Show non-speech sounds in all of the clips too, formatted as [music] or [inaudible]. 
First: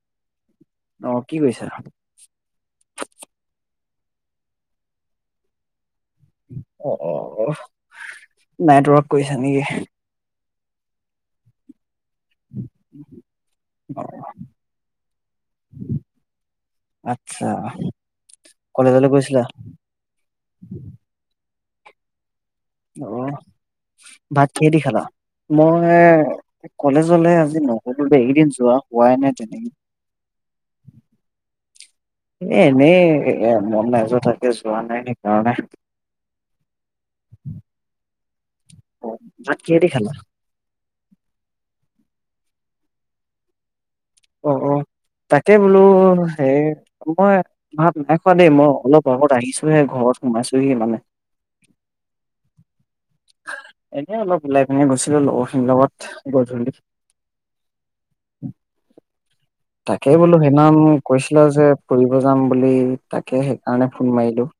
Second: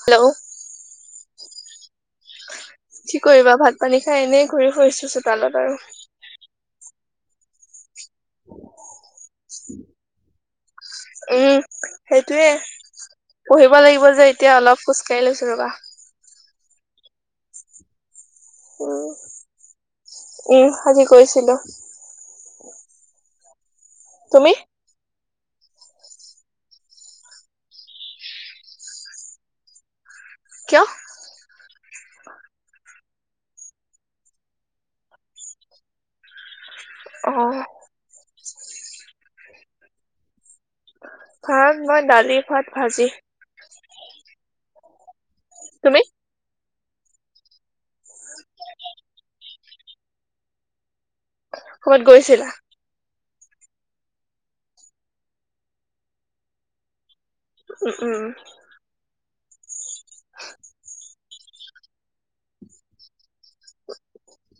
Hello অ কি কৰিছা? কি কৰিবা ভাল। পানী খাই এনেই ঘূৰি-ফুৰিছো চোতালত আৰু। অ। নেটৱৰ্ক কৰিছা নেকি। এই। সেইটোৱে পঢ়িব অ লাগিব যে, এতিয়া অলপ খোজ কঢ়ি লৈছো ৰবা। আচ্চা। উম আজি গৈছিলোঁ। অহ। ভাত তুমি কিহেদি খালা। মই কলেজলে, আজি বহুদিন যোৱা হোৱাই নাই তেনেকৈ। কিয়? এ এনেই এ মন নাযায় থাকে, যোৱা নাই সেইকাৰণে। অহ। অ ভাত কিহেদি খালা। ভাত মই দালি খোৱাত ভাজি। অ অ। তাকে বোলো তুমি সেই। মই ভাত নাই খোৱা দেই, মই অলপ আত আহিছোহে ঘৰত সোমাইছোহি মানে। ক'ৰবাত গৈছিলা। এনে অলপ উওলাই পিনি গৈছিলো, লগৰ খিনিৰ লগত গধূলি। উম উম তাকেই বোলো সেইনা কৈছিলে যে ফুৰিব যাম বুলি তাকে সেইকাৰণে ফোন মাৰিলো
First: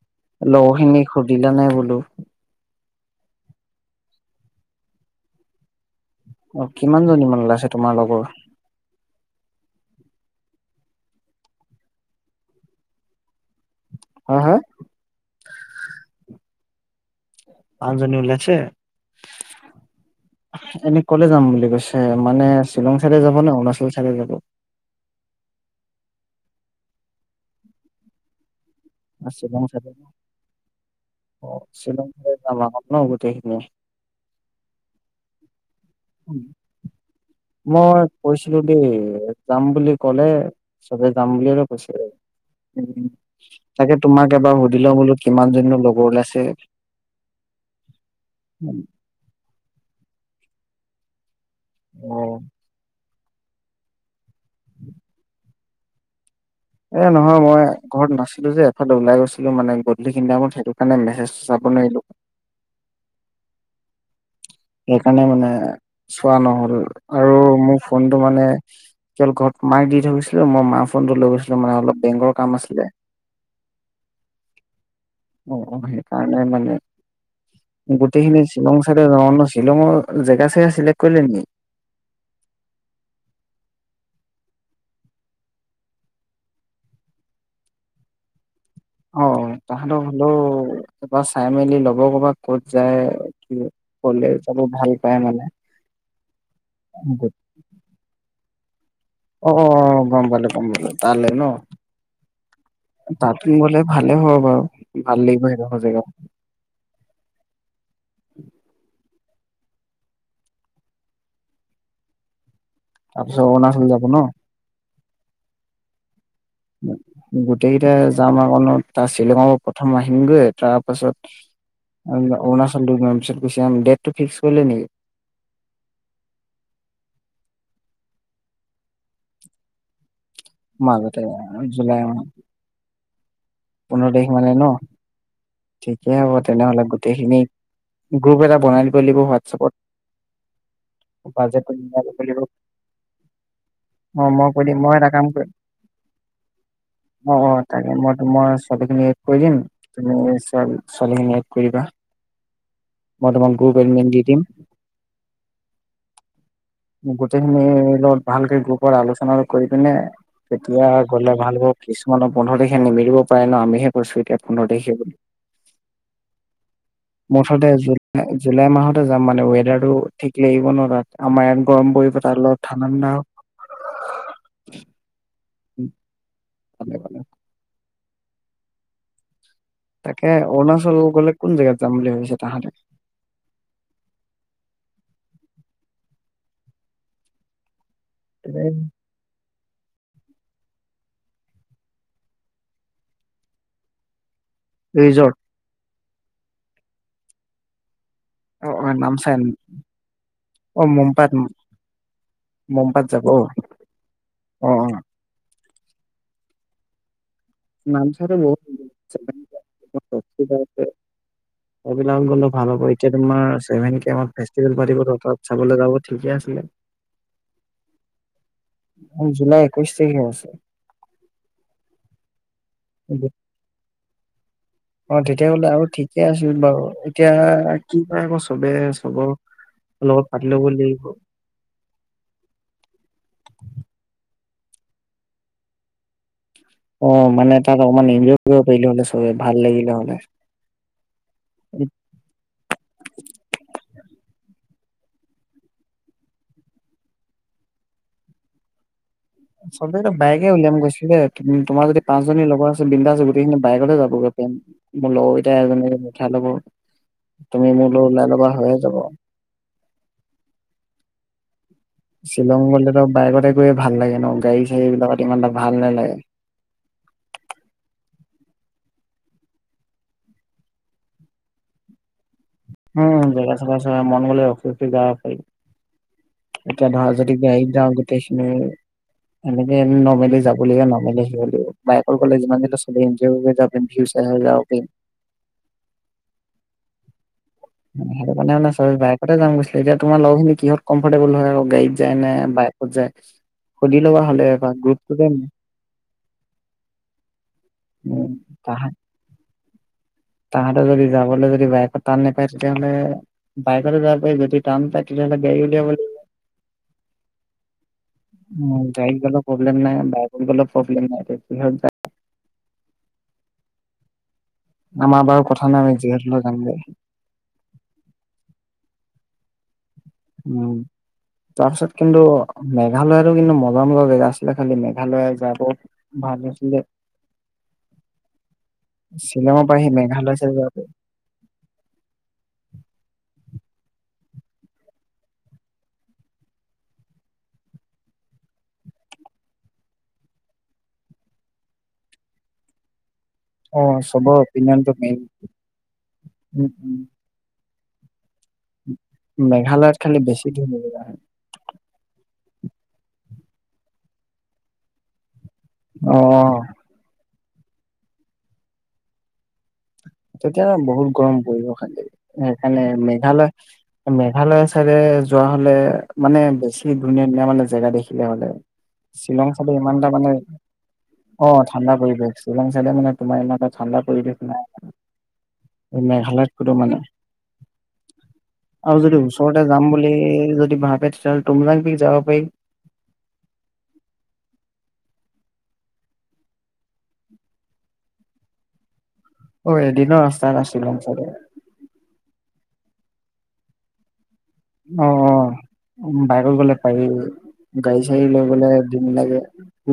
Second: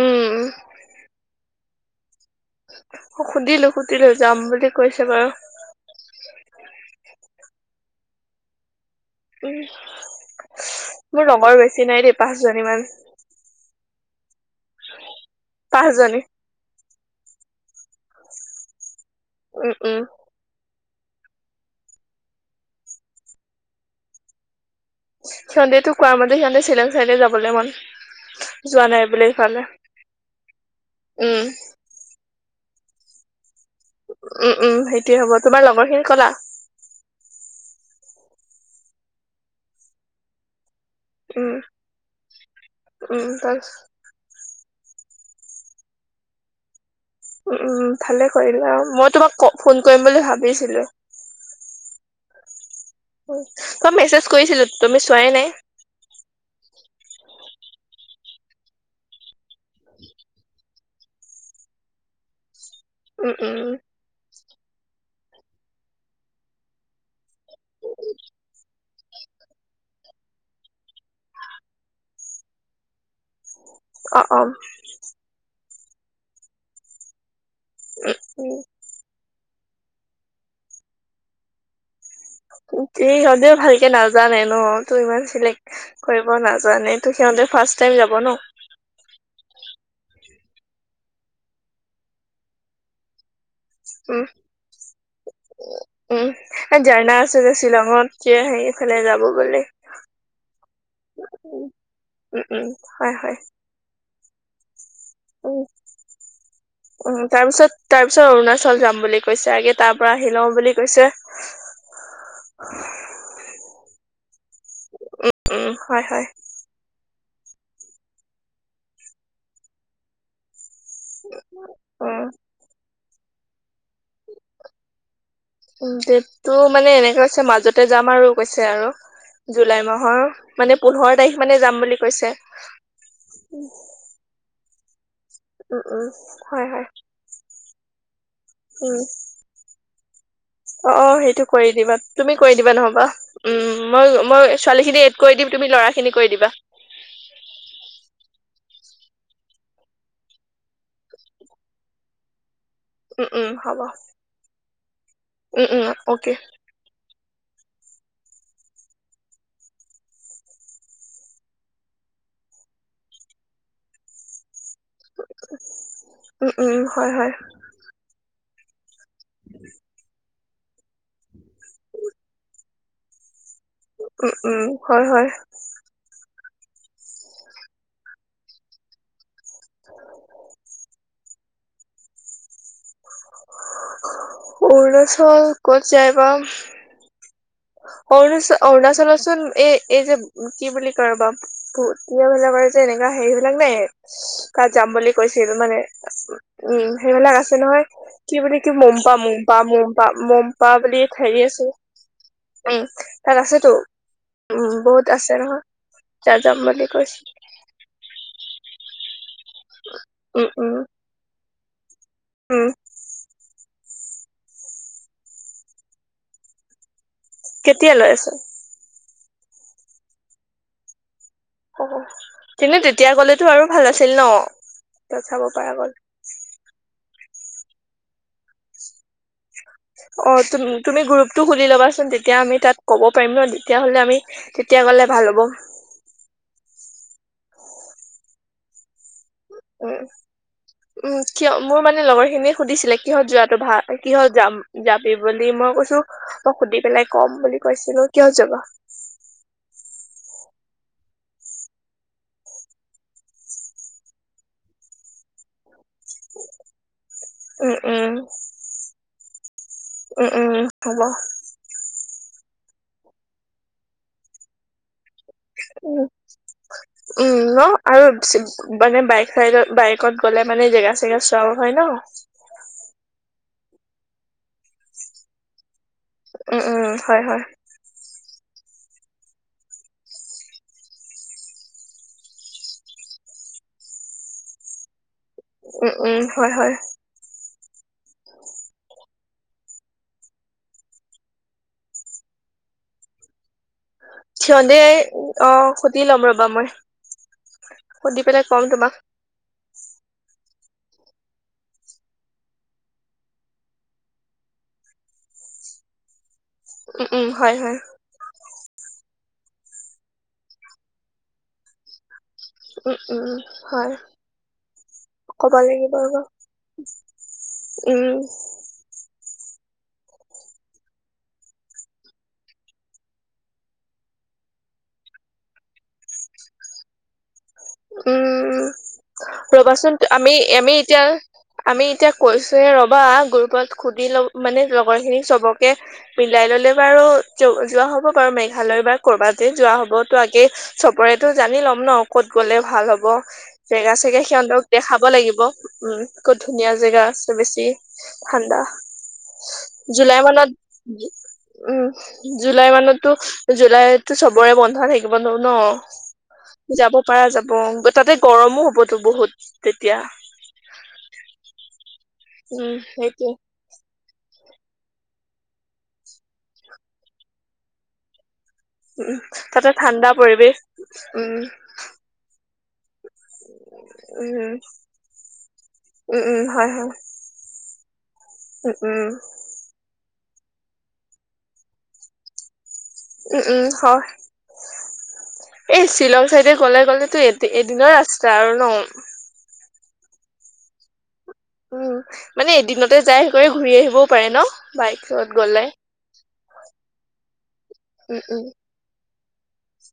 উম লগ খিনিক সুধিলা নে বো হেল্ল' অ সুধিলো সুধিলো যাম বুলি কৈছে বাৰু অ কিমান জনীমানান ওলাইছে তোমাৰ লগৰ উম মোৰ ৰঙৰ বেছি নাই দেই পাঁচ জনী মমান হা হা পাঁচজনে পঞ্জনী উওল্াইছে উম উম এনে কলে যাম বুলি কৈছে মানে শ্বিলং চাই যাব নে অৰুণাচল চাইড যাব সিহঁতেতো কোৱা মতে সিহঁতে শ্বিলং চাইড যাবলে মন যোৱা নাই বোলে ইফালে শ্বিলং চাই উম অ শ্বিল ন গট উম উম সেইটোয়ে হ'ব তোমাৰ লগৰ ক মই কৈছিলো দেই যাম বুলি কলে। চবে যাম বুলিয়ে উম, ত কৈচিলে। উ উম, তাৰপিছ তাকে তোমাক এবাৰ সুধ। বিলমূলত কিমান জননো লগৰ ওলাইছে। উ উম ভালে কৰিলা মই তোমাক কওঁ। ফোন কৰিম বুলি ভাবিছিলো। অঁ। তই মেছেজ কৰিছিলো তুমি চোৱাই নাই। এ নহয় মই ঘৰত নাছিলো যে এফালে ওলাই গৈছো। মানে গধুলি টাইমত থো ণে মেছেজ চাব নোৱাৰিলো। উ উম। সেইকাৰণে মানে চোৱা নহ'ল আৰু মোৰ ফোনটো মানে কেৱল ঘৰত মাইে দি থৈৈছিলো মই মাৰ ফোনটো লৈ গৈছিলো মানে অলপ বেংকৰ কাম আছিলে। অ অ অ সেইকাৰণে মানে। উম, গোটেইখিনি উম। শ্বিলং চাইডে [unintelligible] শ্বিলঙৰ জেগা চেগা চিলেক্ট কৰিলে নেকি? এ সিহঁতেও ভালকে নাজানে ন, তোৰ ইমান চিলেক্ট কৰিব নাজানে ত সিহঁতে ফাৰ্ষ টাইম যাব ন। অ তাহাঁতক হলেও কিবা চাই মেলি লব ক'ৰবাত ক'ত যায়। কি উম ক'লে যাব ভাল পাই মানে। উম জাৰনা আছে যে শ্বিলঙত কিয় হে অ গম পালোঁ গম পালো তালৈ ন, উম, উম, উম তাতে গলে ভালে হ অ উ উ তাৰপিছত তাৰ পিছত অৰুণাচল যাম বুলি কৈছে আগে তাৰ পৰা আহি লও বুলি কৈছে। তাৰপিছত অৰুণাচল যাব ন? উম উম হয় হয়। গোটেইকেইটা যাম আকো তাৰ শ্বিলঙৰ প্ৰথম আহিমগে তাৰপাছত অৰুণাচলটো [unintelligible] পিছত গুচি জাম দে। উ দেতটো মানে এনেকো আছে মাজত ততে যাম আৰু কৈছে আৰু জুলাই মাহৰ মানে পোন্ধৰ মাজতে তাৰিখ মানে যাম জুলাই বুলি মাহ কৈছে। পোন্ধৰ তাৰিখ মানে ন। উম উম থিকে হ'ব হয় তেনেহ'লে হয় গোটেইখিনি গ্ৰুপ এটা বনাই দিব উম লাগিব হোৱাটছেপত অ সেইটো কৰি দিবা ল'ব তুমি লাগিব কৰি দিবা নহবা উম মই অ মই কৈ দিম ছোৱালী খিনি এটা এদ কাম কৰি কৰিম দিম তুমি লৰাখিনি কৰি দিবা। অ অ তাকে মই মই ছোৱালী জনীক এড কৰি দিম তুমি ছোৱালী খিনি এড কৰিবা। উম উম হব উম উম অকে। গোটেইখিনিৰ লগত ভালকে গ্ৰুপৰ আলোচনা কৰি পিনে তেতিয়া গ'লে ভাল হব কিছুমানৰ পোন্ধৰ তাৰিখে নিমিলিব পাৰে ন আমিহে কৰিছো এতিয়া পোন্ধৰ তাৰিখে বুলি উম উম হয় হয় মুঠতে জুলাই মাহতে যাম মানে ৱেডাৰটো ঠিক লাগিব ন তাত আমাৰ ইয়াত গৰম পৰি তাৰ লগত ঠাণ্ডা ঠাণ্ডা উম উম হয় হয়। [unintelligible] [unintelligible] তাকে অৰুণাচল গ'লে কোন জেগাত যাম বুলি ভাবিছে তাহাঁতে। অৰুণাচল ক'ত যায় বা। অৰুণাচ অৰুণাচলত চোন এই এই যে কি বুলি কয় [unintelligible] যে এনেকো হেৰিবিলাক নাই তাত যাম বুলি ৰিজৰ্ট কৈছিল মানে। উম সেইবিলাক আছে নহয়। কি বুলি অ কি অ মপা নামচাই মপা মপা মপা অ বুলি মোমপাত সেই আছে। মোমপাত [unintelligible] যাব অ তাত আছেতো উ অ বহুত আছে ৰ অ যা যাম বুলি কৈছ নামচাইটো [unintelligible] উম উম। সেইবিলাক গ'লে উম ভাল হ'ব এতিয়া তোমাৰ পেমেণ্ট কে আমাৰ ফেছটিভেল পাতিব তহ তাত চাবলৈ যাব ঠিকে আছিলে। কেতিয়া লৈ আছে? জুলাই একৈশ তাৰিখে আছে। অ। তেনে তেতিয়া গ'লেতো আৰু ভাল আ হেল্ল'। অ' তেতিয়াহ'লে আৰু ঠিকে আছিল বাৰু। এতিয়া কি কৰে আকৌ চবে চবৰ লগত অ' পাতি ল'ব তুম- তুমি লাগিব। গ্ৰুপতটো খুলি ল'বাচোন তেতিয়া আমি তাত ক'ব পাৰিম ন তেতিয়া হ'লে আমি কেতিয়া গ'লে ভাল হ'ব। অ' মানে তাত অকমান এনজয় কৰিব পাৰিলো হ'লে। ত' ভাল লাগিল উম হলে। উম, কিয় মোৰ মানে লগৰ খিনিয়ে সুধিছিলে কিহত যোৱাটো ভাল কিহত যাম যাবি বুলি মই কৈছো মই সুধি পেলাই কম বুলি কৈছিলো কিয় যাবা। চবেই বাইকে উলিয়াম কৈছিলে, তোমাৰ যদি পাঁচজনী লগৰ আছে বিন্দাছ আছে গোটেইখিনি বাইকতে যাবগৈ পাৰিম। মোৰ লগৰ এটাই এজনী উঠাই ল'ব, তুমি উম মোৰ লগত উম ওলাই ল'বা হৈয়ে যাব। উম, উম, হ'ব। শ্বিলং গ'লেতো বাইকতে গৈ ভাল লাগে ন? গাড়ী চাড়ী বিলাক উম, উম ন। আৰু মানে বাইক চাই বাইকত গ'লে মানে জেগা চেগা চোৱাব হয় ন? উম, জেগা চেগা চোৱা মন গ'লে অ ৰখি যাব পাৰি, উম এতিয়া উম ধৰা হয় যদি হয় বাইকট যাওঁ গোটেই সিনি এনেক নৰ্মেলি যাব লগিব নৰ্মেলি আহিব লাগিব। বাইকট গ'লে যিমানটো চবেই এঞ্জয় কৰি যাব পাৰিম, ভিউ চাই আহিব পাৰিম। উম, উম, হয়, হয়। সেইটো কাৰণে বাইকতে যাম কৈছিলে, এতিয়া তোমাৰ লগৰখিনি কিহ'ত কমফৰ্টেবল হয় আকৌ গাড়ী যায় নে বাইকত যায় সুধি ল'বা হ'লে এবাৰ সিহ'তে গ্ৰুপটোতে অ' সুধি ল'ম ৰবা মই সুধি উম, পেলাই ক'ম তোমাক। তাহাতে যদি যাবলৈ যদি বাইকত টান নাপায় তেতিয়াহলে বাইকত যাব পাৰি, যদি টান পায় তেতিয়াহ'লে গাড়ী উলিয়াব লাগিব। উম, উ, হয়, হয়। উম, গাড়ীত গ'লেও প্ৰব্লেম নাই বাইকট গ'লে প্ৰব্লেম নাই তে কিহত যাৱ উম, উ, হয়। আমাৰ বাৰু ক'ব কথা নাই লাগিব আমি ৰ'বা যিহ'ত হ'লেও যামগেই। উম উম, তাৰপিছত কিন্তু মেঘালয়তো কিন্তু মজা মজা জেগা আছিলে খালি মেঘালয় যাই বহুত ভাল হৈছিলে। উম ৰ'বাচোন আমি আমি এতিয়া আমি এতিয়া কৈছো হে ৰ'বা গ্ৰুপত সুধি লম মানে লগৰখিনিক চবকে মিলাই ল'লে বাৰু যোৱা হ'ব বাৰু মেঘালয় বা ক'ৰবাত য যোৱা হ'ব, ত' আগে চবৰেতো জানি ল'ম ন ক'ত গ'লে ভাল হ'ব। অ'। তে চবৰ সিহঁতক অপিনিয়নটো দেখাব মেইন লাগিব, উম, ক'ত উম ধুনীয়া উম জেগা আছে বেছ [unintelligible] ঠাণ্ডা। মেঘালয়ত খালি জুুলাই বেছি মানত, ধুনীয়া জেগা উম জুলাই মানততো জুলাইতটো চবৰে বন্ধা থাকিব নহ ন অ যাব পাৰা যাব। অঁ, তাতে গৰমো হ'ব। টো বহুত তেতিয়া বহুত গৰম পৰিব খালি, উম সেইকাৰণে সেইটোৱে মেঘালয় মে মেঘালয় চাইদে যোৱা হ'লে মানে বেছি ধুনীয়া ধুনীয়া মানে জেগা দেখিলে হ'লে। উম শ্বিলং তাতে চাইডে ইমান এটা ঠাণ্ডা মানে পৰিৱেশ, অ উম। ঠাণ্ডা পৰিৱেশ শ্বিলং চাইদে মানে তোমাৰ ইমানটা ঠাণ্ডা পৰিৱেশ উম, নাই। উম, উম, হয়, মেঘালয়ত [unintelligible] হয়, মানে। উম, আৰু উম, যদি ওচৰতে যাম বুলি ই যদি ভাবে তেতিয়াহ'লে টুমজাং পিক যাব পাৰি। উম, উম, হয়। এই শ্বিলং চাইডে গ'লে গ'লেতো এ এদিনৰ ৰাস্তা আৰু ন? অ' এদিনৰ ৰাস্তা শ্বিলং চাইডে। উম, মানে এদিনতে যাই কৰি ঘূৰি আহিবও পাৰে ন? অ অ বাইকত গ'লে? উম, বাইকত গ'লে পাৰি। গাড়ি‌‌ উম, চাড়ি লৈ উম, গ'লে তাকেই।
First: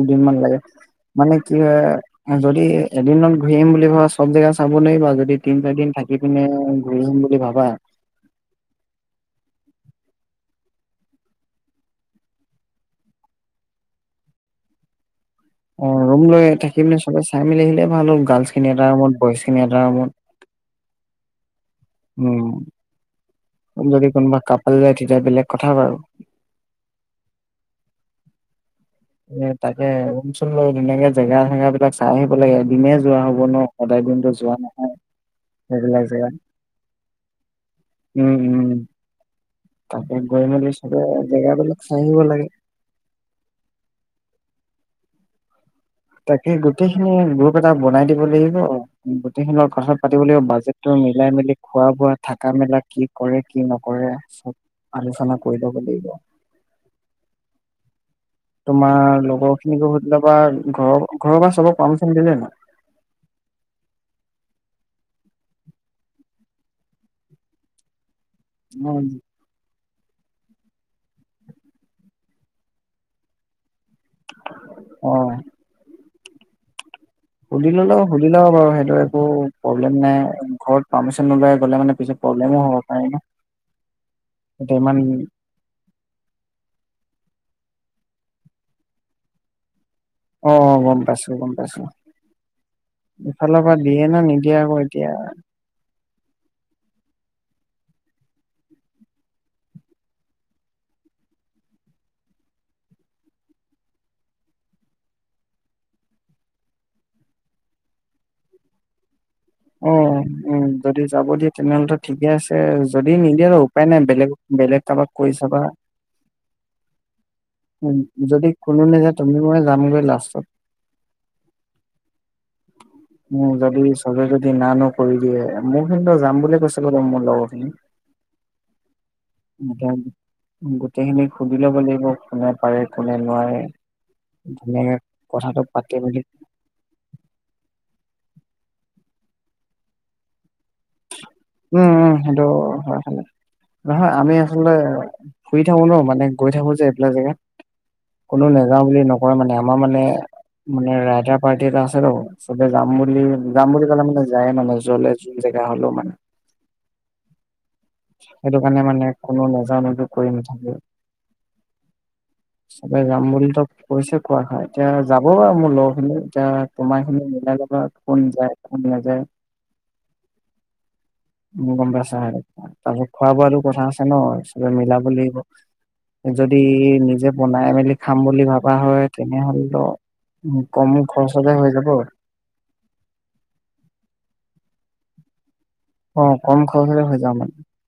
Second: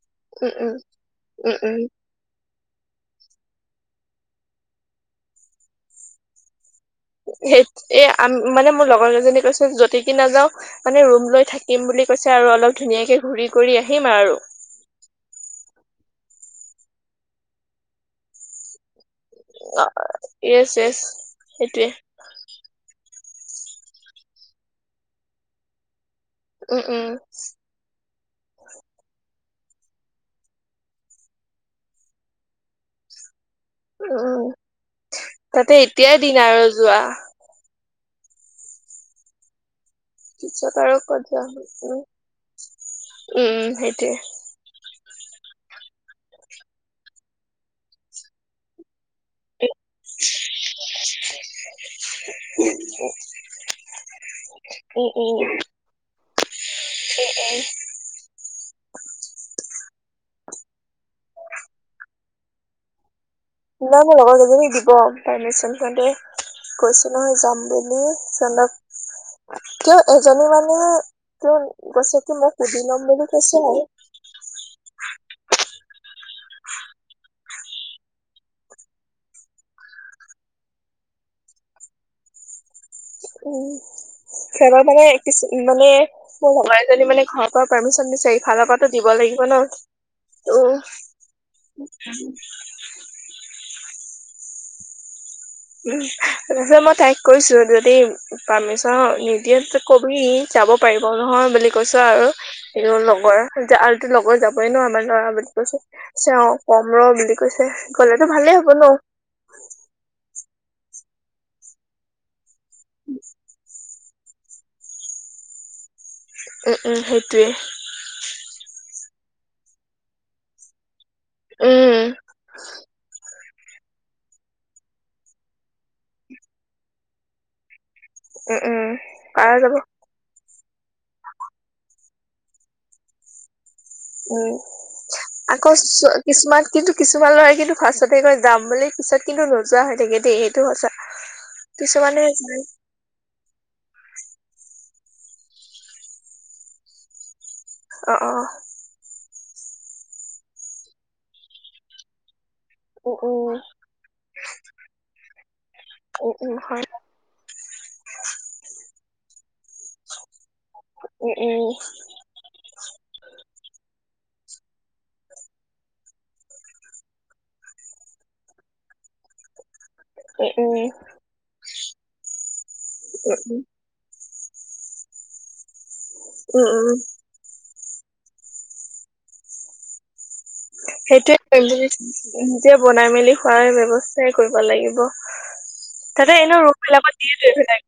দিনমান উম, লাগে। উম, মানে কি উম, উম, হয় যদি ই এদিনত ঘূৰি আহিম বুলি ভাবা চব জেগা চাব নোৱাৰিবা, যদি তিন চাৰি দিন থাকি পিনে ঘূৰি আহিম বুলি সেই ভাবা এ আম মানে মোৰ লগৰ কেজনী কৈছ যতিকি নাযাও মানে ৰুম লৈ থাকিম বুলি কৈছে আৰু অলপ ধুনীয়াকে ঘুৰি কৰি আহিম আৰু। অ' ৰুম লৈ থাকি পিনে চবে চাই মেলি আহিলে ভাল হ'ব, গাৰ্লছ খিনি এটা ৰুমত বইজ খিনি এটা আ, ৰুমত য়েছ, য়েছ। সেইটোৱে উম। যদি কোনোবা কাপাল যায় তেতিয়া বেলেগ কথা বাৰু। উম, উম। এ তাকে, ৰূম চূম লৈ ধুনীয়াকে জেগা চেগা বিলাক চাই আহিব লাগে, এদিনে যোৱা হব ন? সদায় দিনতো অ', যোৱা নাই তাতে সেইবিলাক এতিয়াই জেগা দিন আৰু যোৱা। উম, উম। তাকে গৈ মেলি পিছত আৰু চবে ক'ত যোৱা জেগাবিলাক চাই হ'ব? আহিব লাগে উম, সেইটোৱে। তাকে, গোটেইখিনি গ্ৰুপ এটা বনাই দিব লাগিব আৰু গোটেইখিনি লগত কথাটো পাতিব লাগিব, বাজেটটো মিলাই মেলি, খোৱা বোৱা, থাকা মেলা কি কৰে, কি নকৰে, চব উম আলোচনা কৰি উম ল'ব লাগিব। [inaudible] তোমাৰ লগৰ খিনিকো সুধি লবা, ঘৰৰ ঘৰৰ পৰা চবে পাৰ্মিচন দিলে নাই? নাই মোৰ লগৰ কেইজনীক দিব পাৰ্মিচন, সিহঁতে কৈছে নহয় যাম বুলি চনক তেওঁ, এজনী মানে, তেওঁ কৈছে কি, মই সুধি ল'ম বুলি কৈছে আৰু অ' সুধি ললে, সুধি লব বাৰু, সেইটো একো প্ৰব্লেম নাই। ঘৰত পাৰ্মিচন নোলোৱাকৈ গ'লে মানে পিছত প্ৰব্লেমো হ'ব পাৰে ন উম, এতিয়া সিহঁতে ইমান মানে, কিছু মানে, মোৰ লগৰ এজনী মানে ঘৰৰ পৰা পাৰ্মিচন দিছে, ইফালৰ পৰাতো দিব লাগিব ন? ত' অ', গম পাইছোঁ, গম পাইছোঁ। ইফালৰ পা দিয়ে নে নিদিয়ে আকৌ এতিয়া উ, যে মই তাইক কৈছো, যদি পাৰ্মিচন নিদিয়ে, তে কবি যাব পাৰিব নহয় বুলি কৈছো আৰু। আৰু লগৰ, আৰুতো লগৰ যাবই ন আমাৰ লৰা বুলি কৈছো, কৈছে অ', কম ৰ বুলি কৈছে। গ'লেতো ভালেই হব ন অঁ উম, যদি যাব দিয়ে, তেনেহ'লেটো ঠিকে আছে। এ যদি নিদিয়ে ন উপাই নাই, বেলেগ-বেলেগ কাৰবাক কৈ চাবা। উম উম সেইটোয়ে উম্, যদি কোনো নেজাই তুমি মই যামগৈ লাষ্টত। উম। উম, যদি চবে যদি দি নানো কৰি দিয়ে, মোৰ কিন্তু যাম বুলি কৈছিলে মোৰ লগৰ খিনি। উম -উম পাৰা যাব। গোটেইখিনি সুধি ল'ব লাগিব, কোনে পাৰে কোনে নোৱাৰে। উম, ধুনীয়াকে কথাটো আকৌ পাতি মেলি কিছুমান কিন্তু কিছুমান ল'ৰাই কিন্তু ফাৰ্ষ্টতে কয় যাম বুলি, পিছত কিন্তু নোযোৱা হৈ থাকে দেই সেইটো সঁচা উম- উম, কিছুমানে সেইটো যায় হয়, নহয় আমি আচলতে ফুৰি থাকো ন মানে গৈ থাকো যে এইবিলাক জেগাত। অ কোনো অ নেযাওঁ বুলি নক নকয় মানে আমাৰ মানে- মানে [unintelligible] পাৰ্টি এটা আছে টো। চবে জাম উম বুলি উম জাম বুলি কলে মানে যায়ে আৰু মানে জ'লে জোন জেগা হ'লেও মানে। উম উম হয়। সেইটো কাৰণে মানে কোনো নাযাওঁ নযো কৰি নাথ উম উম চবে যাম বুলি ত কৈছে কোৱা হয়, এতিয়া যাব বাৰু মোৰ লগৰ খিনি এতিয়া তোমাৰ খিনি মিলাই ল'বা আৰু কোন যায় কোন নাযায়। উম-উম। [unintelligible] চা আৰু। তাৰ পিছত খোৱা বোৱাটো কথা আছে ন। মিলাব লাগিব। যদি উম উম নিজে বনাই মেলি খাম বুলি ভাবা হয়, তেনেহ'লেটো সেইটোয়ে কৰিম [unintelligible] নিজে বনাই মেলি খোৱাৰ ব্যৱস্থাই কৰিব লাগিব। [inaudible] অ' তাতে এনে কম ৰুম খৰচতে হৈ বিলাকত যাব দিয়েতো মানে এইবিলাক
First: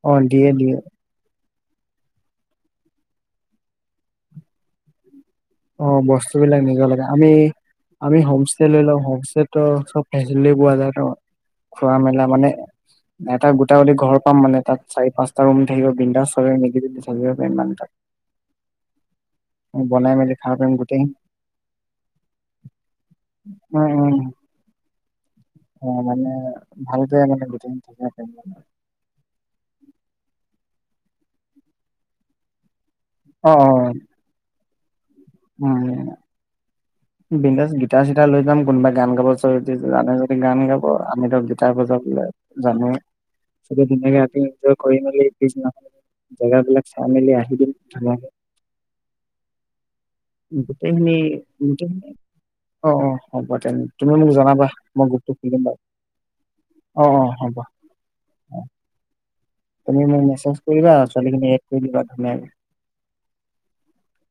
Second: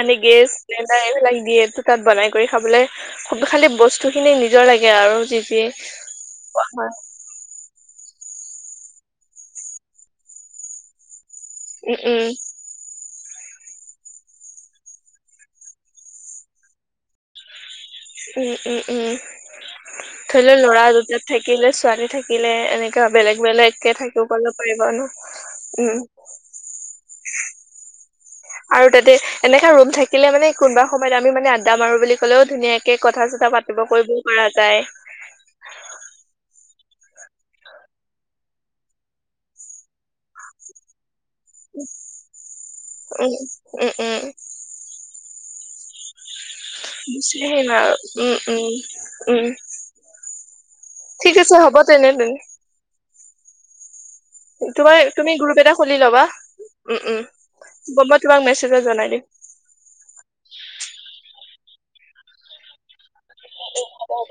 মানে অ' দিয়ে গেছ দিয়ে চিলিণ্ডাৰ এইবিলাক দিয়ে। ত তাত বনাই কৰি খাবলৈ খুব খালি বস্তু খিনি নিজৰ লাগে আৰু যি যি অঁ বস্তু বিলাক নিজৰ লাগে আমি আমি হোমষ্টে লৈ লওঁ, হোমষ্টেতটো আৰু চব ফেচিলিটি পোৱা যায় ন। খোৱা উম মেলা উম মানে। এটা গোটা গোটি ঘৰ পাম মানে তাত চাৰি পাঁচটা ৰুম থাকিব বিন্দাচ চবে মিলি জুলি থাকিব পাৰিম মানে তাত। উম উম উম। বনাই মেলি খাব পাৰিম ল'ৰা গোটেই দুটাত থাকিলে ছোৱালী থাকিলে এনেকা বেলেগ উম, বেলেগকে উম, থাকিবলৈ ও পাৰিব। অ ন [unintelligible] অ উম মানে ভাল। ম গে [unintelligible] আৰু তাতে এনেকা ৰুম থাকিলে মানে কোনোবা। সময়ত আমি মানে আড্ডা মাৰো বুলি ক'লেও ধুনীয়াকৈ। এ কথা চথা পাতিব কৰিবও পৰা যায়। উ বিন্দাচ গিটাৰ চিটাৰ লৈ যাম কোনোবা গান গাব ওচৰত। জানে যদি গান গাব আমিটো গিটাৰ বজাবলে জানোয়ে উম চবে উম ধুনীয়াকে ৰাতি এনজয় কৰি মেলি। কৃষ্ণ। গুছি আহিবা আৰু উম উম উম। গোটেইখিনি ঠিক আছে হ'ব তেনে গোটেইখিনি অ। অ হ'ব তেনে। তুমি মোক জনাবা মই তোমাৰ গ্ৰুপটো তুমি গ্ৰুপ খুলিম এটা বাৰু খুলি ল'বা অ উম অ হ'ব উম মই তোমাক মেছেজত জনাই দিম। তুমি মোক মেছেজ কৰিবা ছোৱালীখিনি এড কৰি দিবা ধুনীয়াকে। অ হ'ব হ'ব।